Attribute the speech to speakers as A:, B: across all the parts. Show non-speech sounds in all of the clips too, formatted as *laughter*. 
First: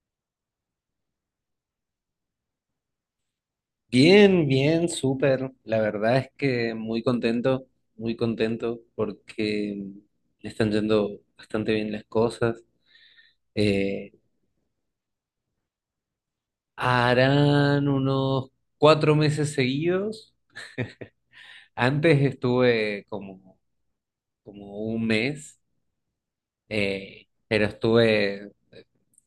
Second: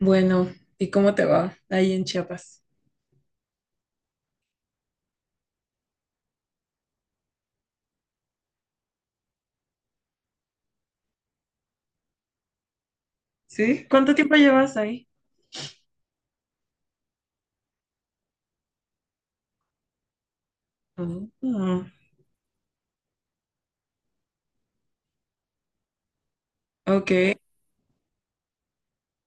A: Bueno, ¿y cómo te va ahí en Chiapas?
B: Bien, bien, súper. La verdad es que muy contento porque le están yendo bastante bien las cosas.
A: ¿Sí?
B: Eh,
A: ¿Cuánto tiempo llevas ahí?
B: harán unos 4 meses seguidos.
A: Oh, ah,
B: Antes estuve como un mes,
A: ok,
B: pero estuve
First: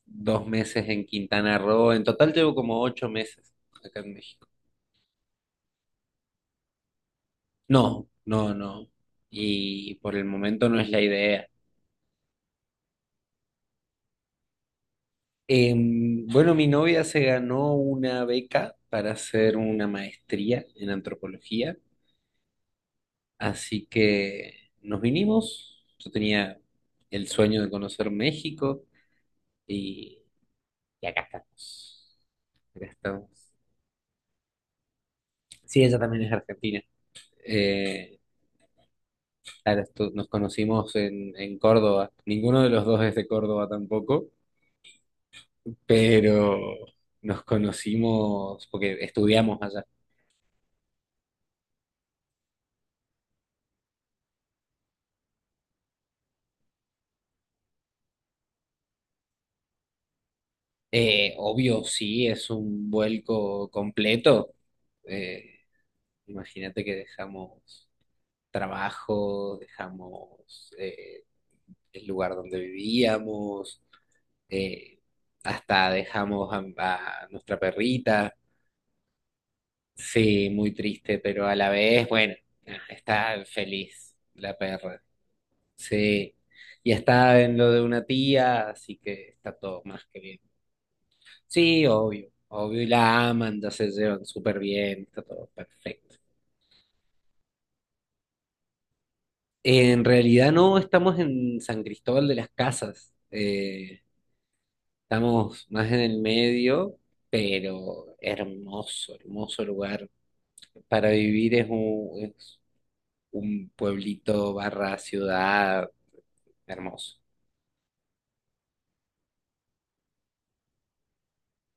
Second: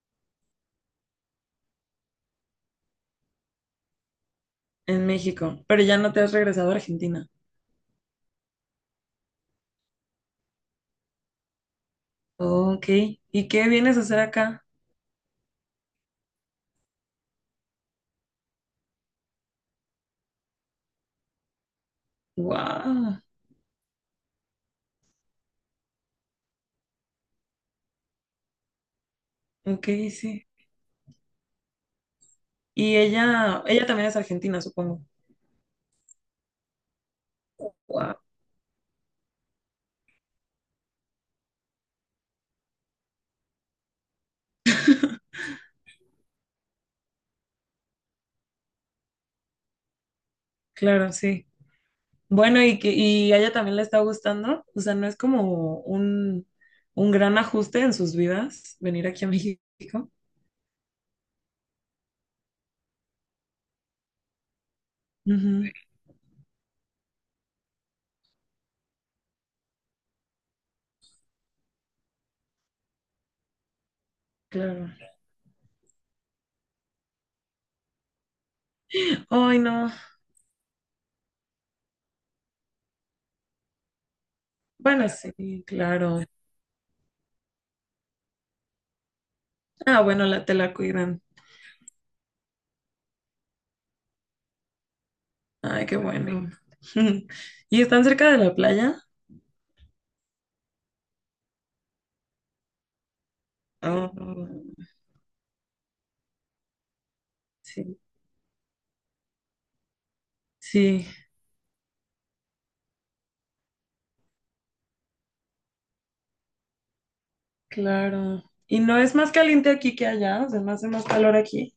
B: 2 meses en Quintana Roo. En total llevo como 8 meses acá en México.
A: en México, pero ya no te has regresado a Argentina.
B: No, no, no. Y por el momento no es la idea.
A: Ok. ¿Y qué vienes a hacer acá?
B: Bueno, mi novia se ganó una beca para hacer una maestría en antropología,
A: Wow.
B: así que nos vinimos. Yo tenía el sueño de conocer México
A: Ok,
B: y,
A: sí.
B: y acá estamos. Acá
A: Y
B: estamos.
A: ella también es argentina, supongo.
B: Sí, ella también es argentina.
A: Wow.
B: Eh, claro, nos conocimos en Córdoba. Ninguno de los dos es de Córdoba tampoco, pero nos conocimos porque estudiamos allá.
A: Claro, sí. Bueno, y a ella también le está gustando. O sea, no es como un gran ajuste en sus vidas venir aquí a México.
B: Obvio, sí, es un vuelco completo. Eh,
A: Ujú,
B: imagínate que dejamos trabajo, dejamos el lugar donde vivíamos,
A: claro.
B: eh, hasta dejamos a nuestra perrita.
A: Ay, no.
B: Sí, muy triste, pero a la vez, bueno, está feliz la perra.
A: Bueno, sí, claro.
B: Sí, y está en lo de una tía, así que está todo
A: Ah,
B: más que
A: bueno,
B: bien.
A: la, te la cuidan.
B: Sí, obvio, obvio, y la aman, ya se llevan súper bien, está todo
A: Ay, qué
B: perfecto.
A: bueno. *laughs* ¿Y están cerca de la playa?
B: En realidad no estamos en San Cristóbal de las Casas,
A: Ah,
B: estamos más en el medio,
A: sí,
B: pero hermoso, hermoso lugar.
A: sí,
B: Para vivir es un pueblito barra ciudad hermoso.
A: claro. ¿Y no es más caliente aquí que allá? O sea, ¿no hace más calor aquí?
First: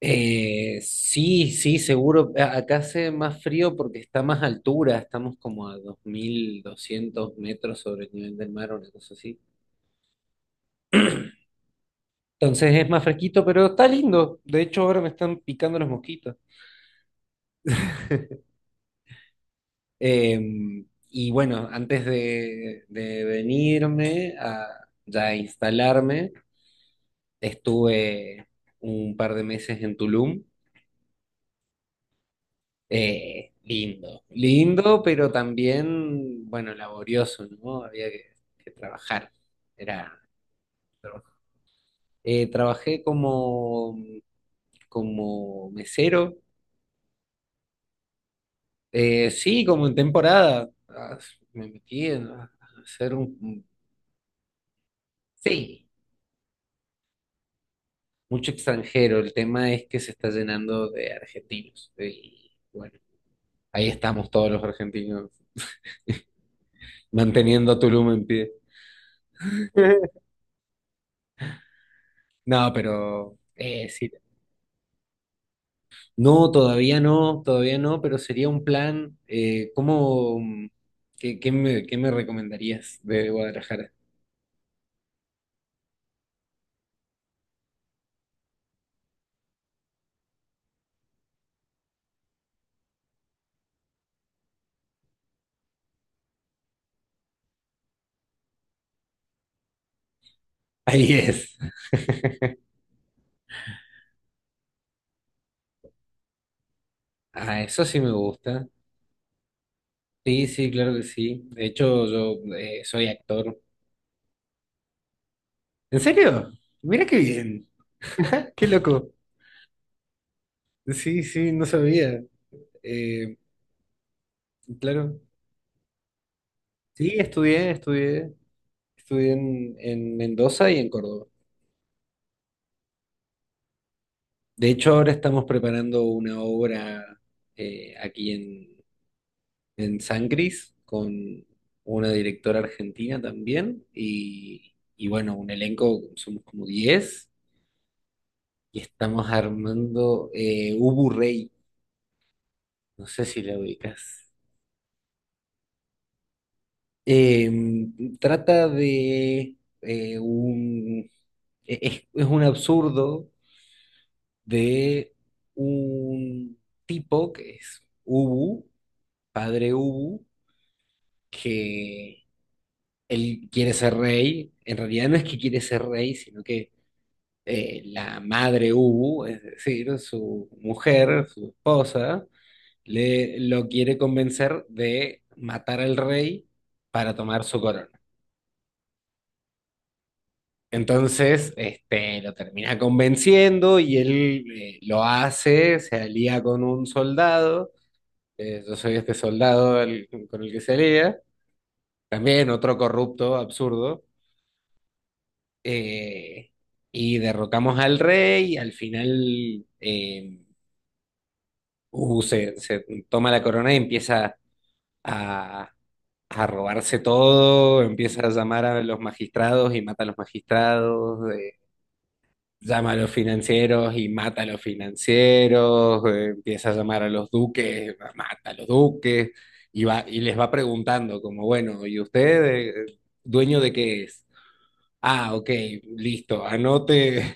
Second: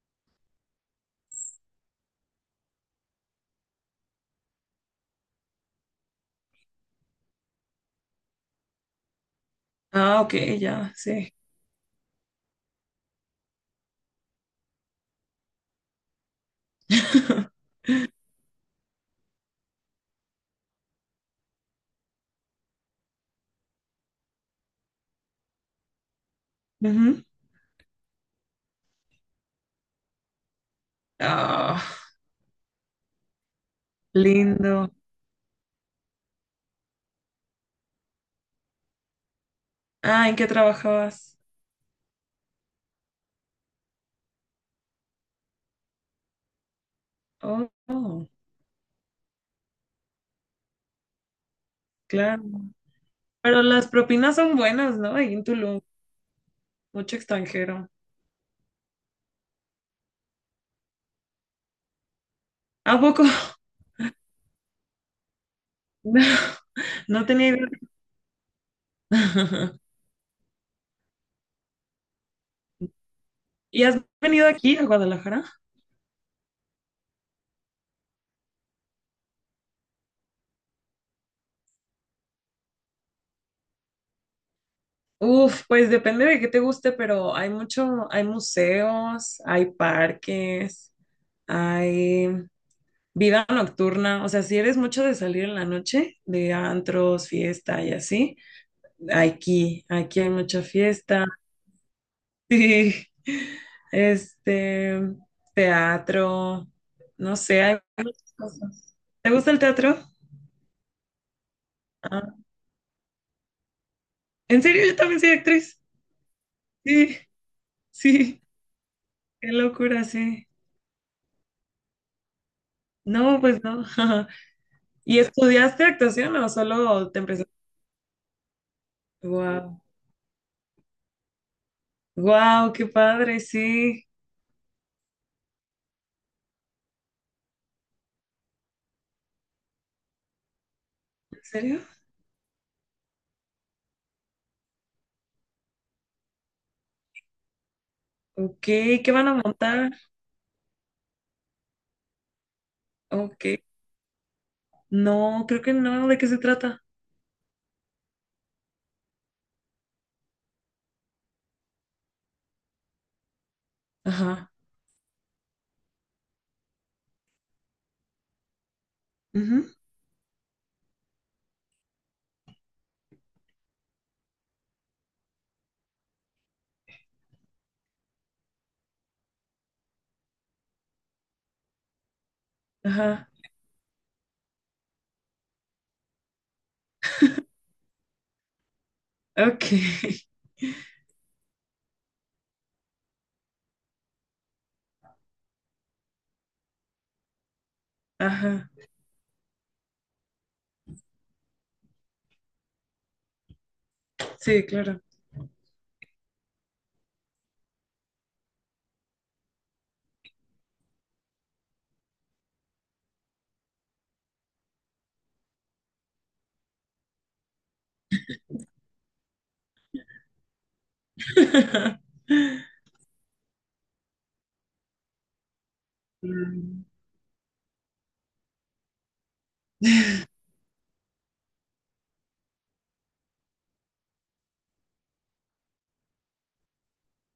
B: Sí, sí, seguro. Acá hace más frío porque está más altura, estamos como a 2.200 metros sobre el nivel del mar, una cosa así.
A: Ah, ok, ya, sí.
B: Entonces es más fresquito, pero está lindo. De hecho, ahora me están picando las mosquitas.
A: *laughs*
B: Eh, y bueno, antes de venirme a ya instalarme,
A: Ujú.
B: estuve un par de meses en Tulum.
A: Ah,
B: Lindo,
A: lindo.
B: lindo, pero también, bueno, laborioso, ¿no? Había que trabajar. Era,
A: Ah, ¿en qué trabajabas?
B: trabajé como mesero.
A: Oh, oh,
B: Sí, como en temporada, ah, me metí
A: claro.
B: a hacer un,
A: Pero las propinas son buenas, ¿no? Ahí en Tulum,
B: sí,
A: mucho extranjero.
B: mucho extranjero. El tema es que se está llenando de argentinos. Y bueno,
A: ¿A poco? *laughs*
B: ahí estamos todos los argentinos
A: No,
B: *laughs*
A: no tenía idea.
B: manteniendo a Tulum en pie.
A: *laughs*
B: *laughs* No, pero
A: ¿Y has
B: sí.
A: venido aquí a Guadalajara?
B: No, todavía no, todavía no, pero sería un plan. ¿Cómo, qué, qué me recomendarías de Guadalajara?
A: Uf, pues depende de qué te guste, pero hay mucho, hay museos, hay parques, hay vida nocturna. O sea, si eres mucho de salir en la noche, de antros, fiesta y así, aquí hay mucha
B: *laughs* Ahí
A: fiesta. *laughs*
B: es.
A: Sí, este, teatro, no
B: Ah,
A: sé, hay
B: eso sí me
A: muchas
B: gusta.
A: cosas. ¿Te gusta el teatro?
B: Sí, sí, claro que sí. De hecho,
A: Ah,
B: yo soy actor.
A: ¿en serio? Yo también soy actriz.
B: ¿En serio? Mira
A: Sí,
B: qué bien.
A: sí,
B: *laughs* Qué loco.
A: qué locura, sí.
B: Sí, sí, no sabía. Eh,
A: No, pues no. *laughs* ¿Y
B: claro.
A: estudiaste actuación o
B: Sí,
A: solo te empezaste?
B: estudié, estudié. Estudié en,
A: Wow,
B: en Mendoza y en Córdoba.
A: wow, qué padre, sí.
B: De hecho, ahora estamos preparando una obra aquí en San Cris
A: ¿En
B: con
A: serio?
B: una directora argentina también y bueno, un elenco, somos como 10
A: Ok,
B: y
A: ¿qué van
B: estamos
A: a montar?
B: armando Ubu Rey. No sé si
A: Ok.
B: la ubicas.
A: No, creo que no, ¿de qué se trata?
B: Em, trata de un... e- es un absurdo
A: Ajá.
B: de un tipo que es Ubu,
A: Ujú.
B: padre Ubu, que él quiere ser rey. En realidad no es que quiere ser rey, sino que la madre Ubu, es decir, su mujer, su esposa,
A: Ajá.
B: le, lo quiere convencer de matar al rey para tomar su corona.
A: Ok. *laughs*
B: Entonces, este, lo termina convenciendo y él lo hace, se alía con un soldado,
A: Ajá.
B: yo soy este soldado con el que se alía, también otro corrupto, absurdo,
A: Sí, claro.
B: eh, y derrocamos al rey, y al final Hugo se toma la corona y empieza a, a robarse todo, empieza a llamar a los magistrados y mata a los magistrados. eh,
A: *laughs*
B: llama a los financieros y mata a los financieros, empieza a
A: Mm.
B: llamar a los duques, mata a los duques, y va, y les va preguntando como, bueno, ¿y usted, dueño de qué es? Ah, ok, listo, anote,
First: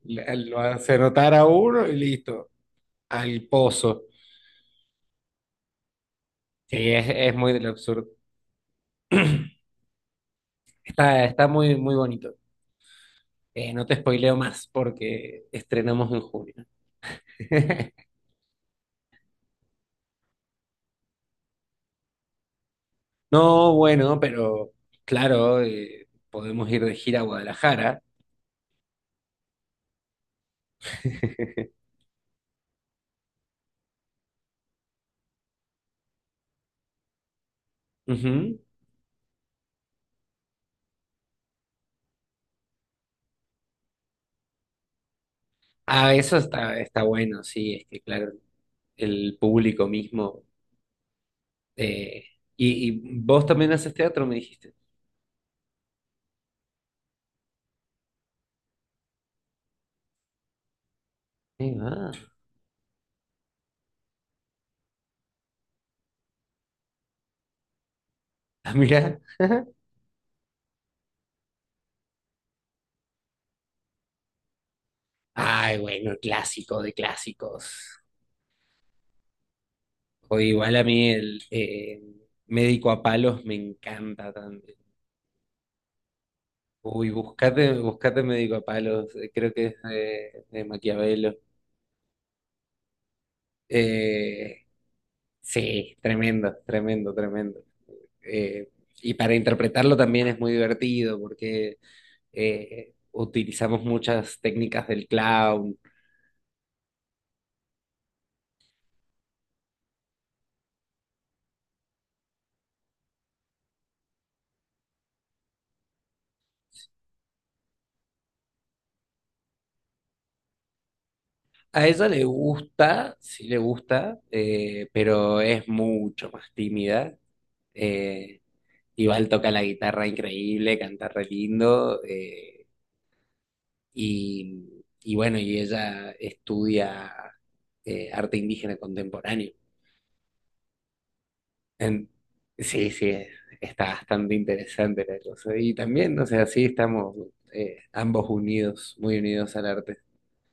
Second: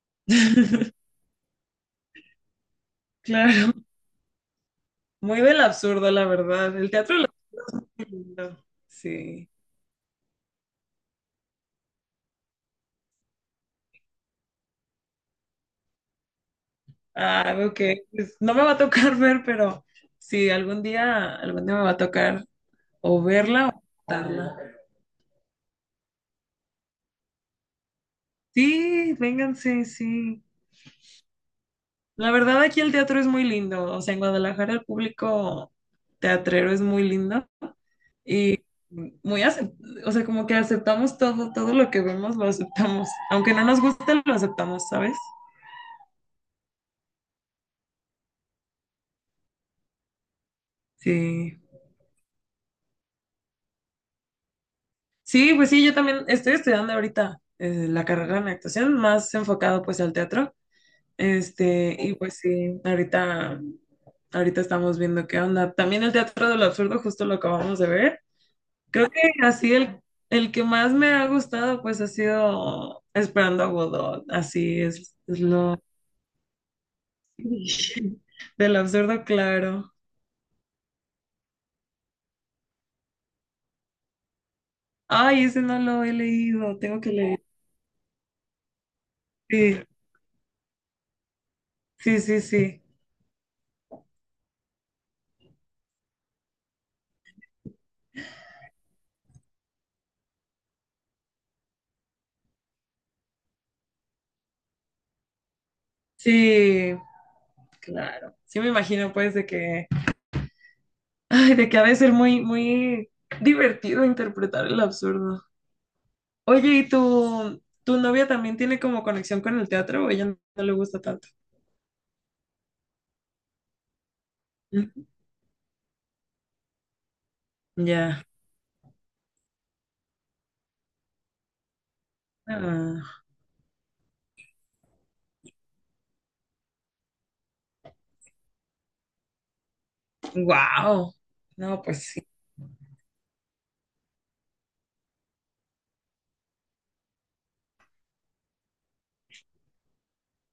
B: *laughs* lo hace
A: *laughs*
B: anotar a uno y listo, al
A: Claro.
B: pozo.
A: Muy del absurdo, la verdad.
B: Sí,
A: El
B: es,
A: teatro del
B: es muy del absurdo.
A: absurdo. Sí.
B: Está muy, muy bonito. No te spoileo más porque estrenamos en junio.
A: Ah, ok.
B: *laughs*
A: Pues, no me va a tocar *laughs* ver, pero sí, algún día me va a tocar. O verla
B: No,
A: o
B: bueno,
A: matarla.
B: pero claro, podemos ir de gira a Guadalajara.
A: Sí, vénganse, sí.
B: *laughs*
A: La verdad, aquí el teatro es muy lindo. O sea, en Guadalajara el público teatrero es muy lindo
B: Ujú.
A: y muy, acep- o sea, como que aceptamos todo, todo lo que vemos lo aceptamos. Aunque no nos guste, lo aceptamos, ¿sabes?
B: Ah, eso está bueno, sí, es que claro, el público mismo.
A: Sí.
B: eh, y, y vos también haces teatro, me dijiste.
A: Sí, pues sí, yo también estoy estudiando ahorita la carrera en actuación, más enfocado pues al teatro.
B: Eh,
A: Este,
B: ah,
A: y pues ahorita estamos viendo qué onda. También el Teatro del Absurdo, justo lo acabamos de ver.
B: *laughs* ah,
A: Creo
B: mira.
A: que así el que más me ha gustado, pues ha sido Esperando a Godot. Así es
B: Ay,
A: lo
B: bueno, el clásico de clásicos.
A: *laughs* del absurdo, claro.
B: O igual a mí el médico a palos me encanta también.
A: Ay, ese no lo he leído, tengo
B: Uy,
A: que leer.
B: buscate, buscate médico a palos, creo que es
A: Sí,
B: de Maquiavelo.
A: sí, sí, sí.
B: Eh, Sí tremendo, tremendo, tremendo. Eh, y para interpretarlo también es muy divertido porque utilizamos muchas técnicas del clown.
A: Sí, claro. Sí me imagino ay, de que ha de ser muy, muy divertido interpretar el absurdo. Oye, ¿y tu novia también tiene como conexión con el teatro o ella no, no le gusta tanto?
B: A ella le gusta, sí le gusta,
A: Ujú,
B: pero es mucho más tímida.
A: ya.
B: Eh, igual toca la guitarra increíble, canta re lindo. Y bueno, y ella estudia arte indígena contemporáneo.
A: Wow. No, pues
B: En-
A: sí.
B: sí, sí, está bastante interesante la cosa. Y también, no sé, así estamos ambos unidos, muy unidos al arte.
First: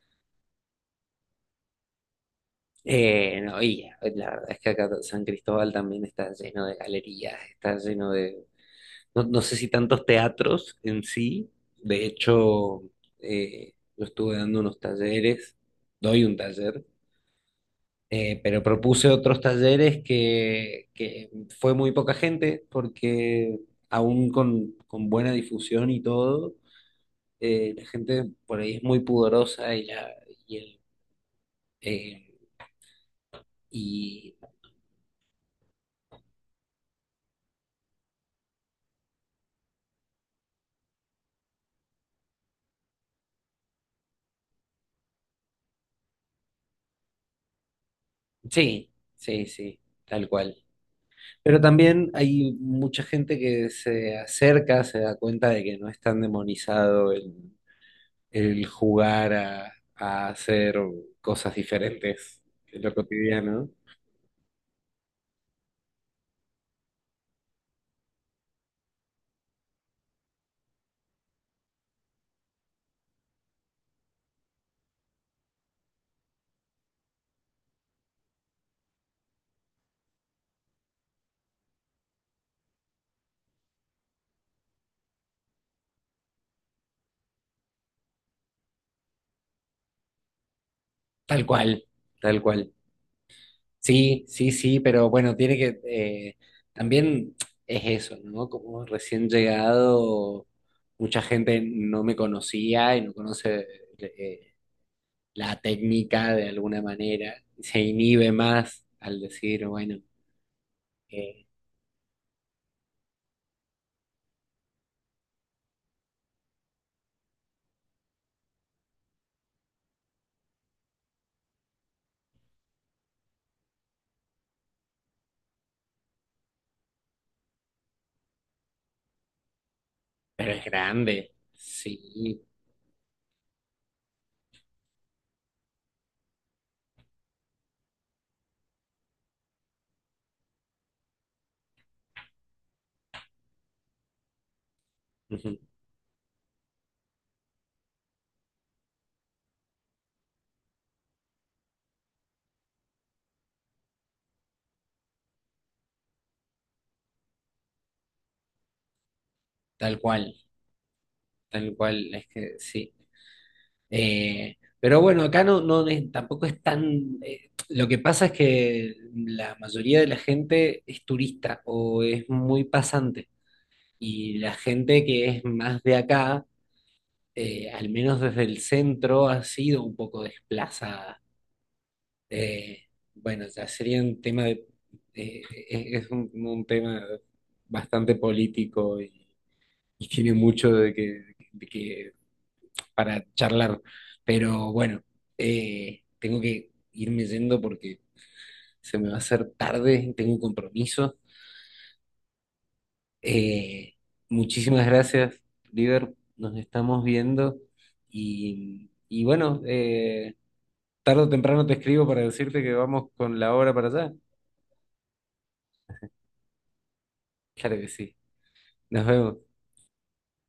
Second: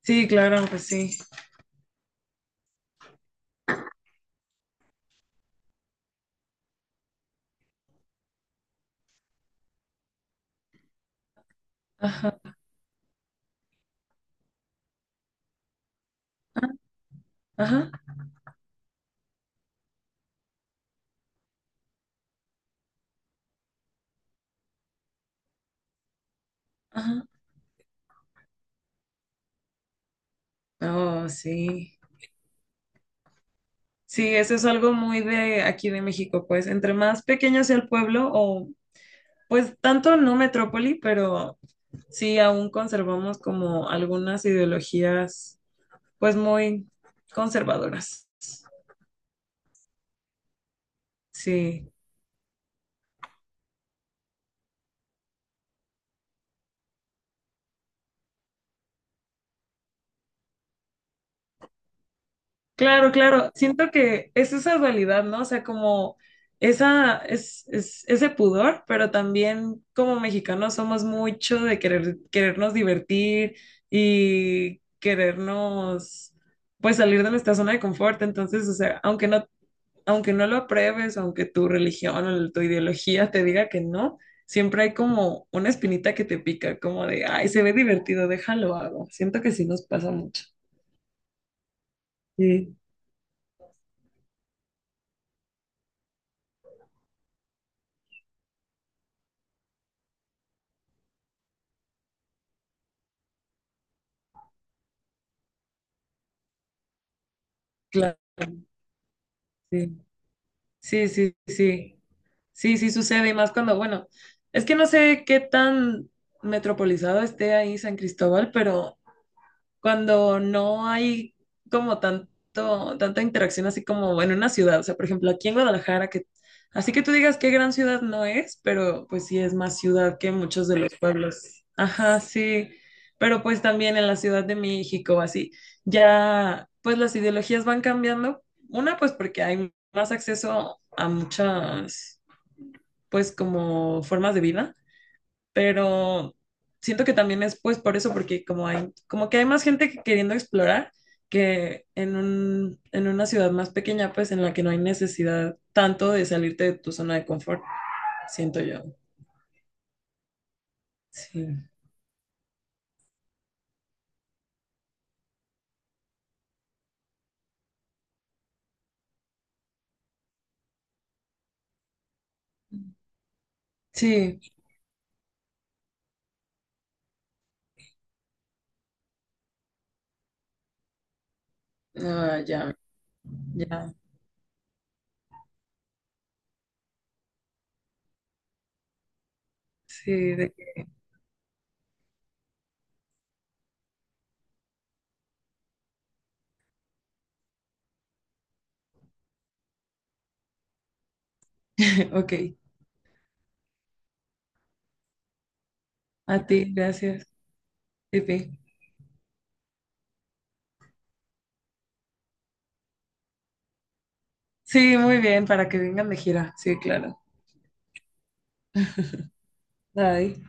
A: Sí, claro, pues sí.
B: No, y la verdad es que acá San Cristóbal también está lleno de galerías, está lleno de, no, no sé si tantos teatros en sí. De
A: Ajá,
B: hecho, yo estuve dando unos talleres, doy un taller.
A: ajá,
B: Pero propuse otros talleres que fue muy poca gente porque aún con buena difusión y todo,
A: ajá.
B: la gente por ahí es muy pudorosa y, el,
A: Oh, sí.
B: eh,
A: Sí,
B: y
A: eso es algo muy de aquí de México, pues entre más pequeño sea el pueblo o pues tanto no metrópoli, pero sí aún conservamos como algunas ideologías pues muy conservadoras.
B: sí, sí, sí, tal cual. Pero
A: Sí.
B: también hay mucha gente que se acerca, se da cuenta de que no es tan demonizado el jugar a hacer cosas diferentes en lo
A: Claro, claro.
B: cotidiano.
A: Siento que es esa dualidad, ¿no? O sea, como es- ese pudor, pero también como mexicanos somos mucho de querer, querernos divertir y querernos, pues, salir de nuestra zona de confort. Entonces, o sea, aunque no lo apruebes, aunque tu religión o tu ideología te diga que no, siempre hay como una espinita que te pica, como de, ay, se ve divertido, déjalo hago. Siento que sí nos pasa mucho.
B: Tal cual, tal cual.
A: Sí,
B: Sí, sí, sí, pero bueno, tiene que, también es eso, ¿no? Como recién llegado, mucha gente no me conocía y no conoce eh, la técnica de alguna manera, se
A: claro.
B: inhibe más al decir, bueno,
A: Sí. Sí, sí,
B: eh,
A: sí. Sí, sí sucede, y más cuando, bueno, es que no sé qué tan metropolizado esté ahí San Cristóbal, pero cuando no hay como tanta interacción así como en una ciudad. O sea, por ejemplo, aquí en Guadalajara, que así que tú digas qué gran ciudad no es, pero pues sí es más ciudad que
B: pero es
A: muchos de los
B: grande,
A: pueblos. Ajá,
B: sí,
A: sí. Pero pues también en la Ciudad de México, así, ya pues las ideologías van cambiando. Una, pues porque hay más acceso a muchas, pues como formas de vida,
B: ujú,
A: pero siento que también es pues por eso, porque como hay, como que hay más gente que- queriendo explorar que en en una ciudad más pequeña, pues en la que no hay necesidad tanto de salirte de tu zona de confort, siento yo.
B: tal cual,
A: Sí,
B: tal cual, es que sí. Pero bueno, acá no, no tampoco es tan. Lo que pasa es que la mayoría de la gente es turista o es muy pasante. Y
A: sí,
B: la gente que es más de acá, al menos desde el centro, ha sido un poco desplazada.
A: ah, ya,
B: Eh, bueno, ya
A: ya,
B: sería un tema de. eh, es un tema bastante político y
A: sí,
B: tiene
A: de
B: mucho
A: que-
B: de que, para charlar. Pero bueno, tengo que irme yendo porque se me va a hacer tarde, tengo un compromiso.
A: *laughs* ok,
B: Eh, muchísimas gracias, Liber.
A: a
B: Nos
A: ti,
B: estamos
A: gracias,
B: viendo
A: Pipi.
B: y bueno, tarde o temprano te escribo para decirte que vamos con la hora para allá.
A: Sí, muy bien, para que vengan de gira, sí, claro.
B: Claro que sí. Nos vemos.
A: Bye.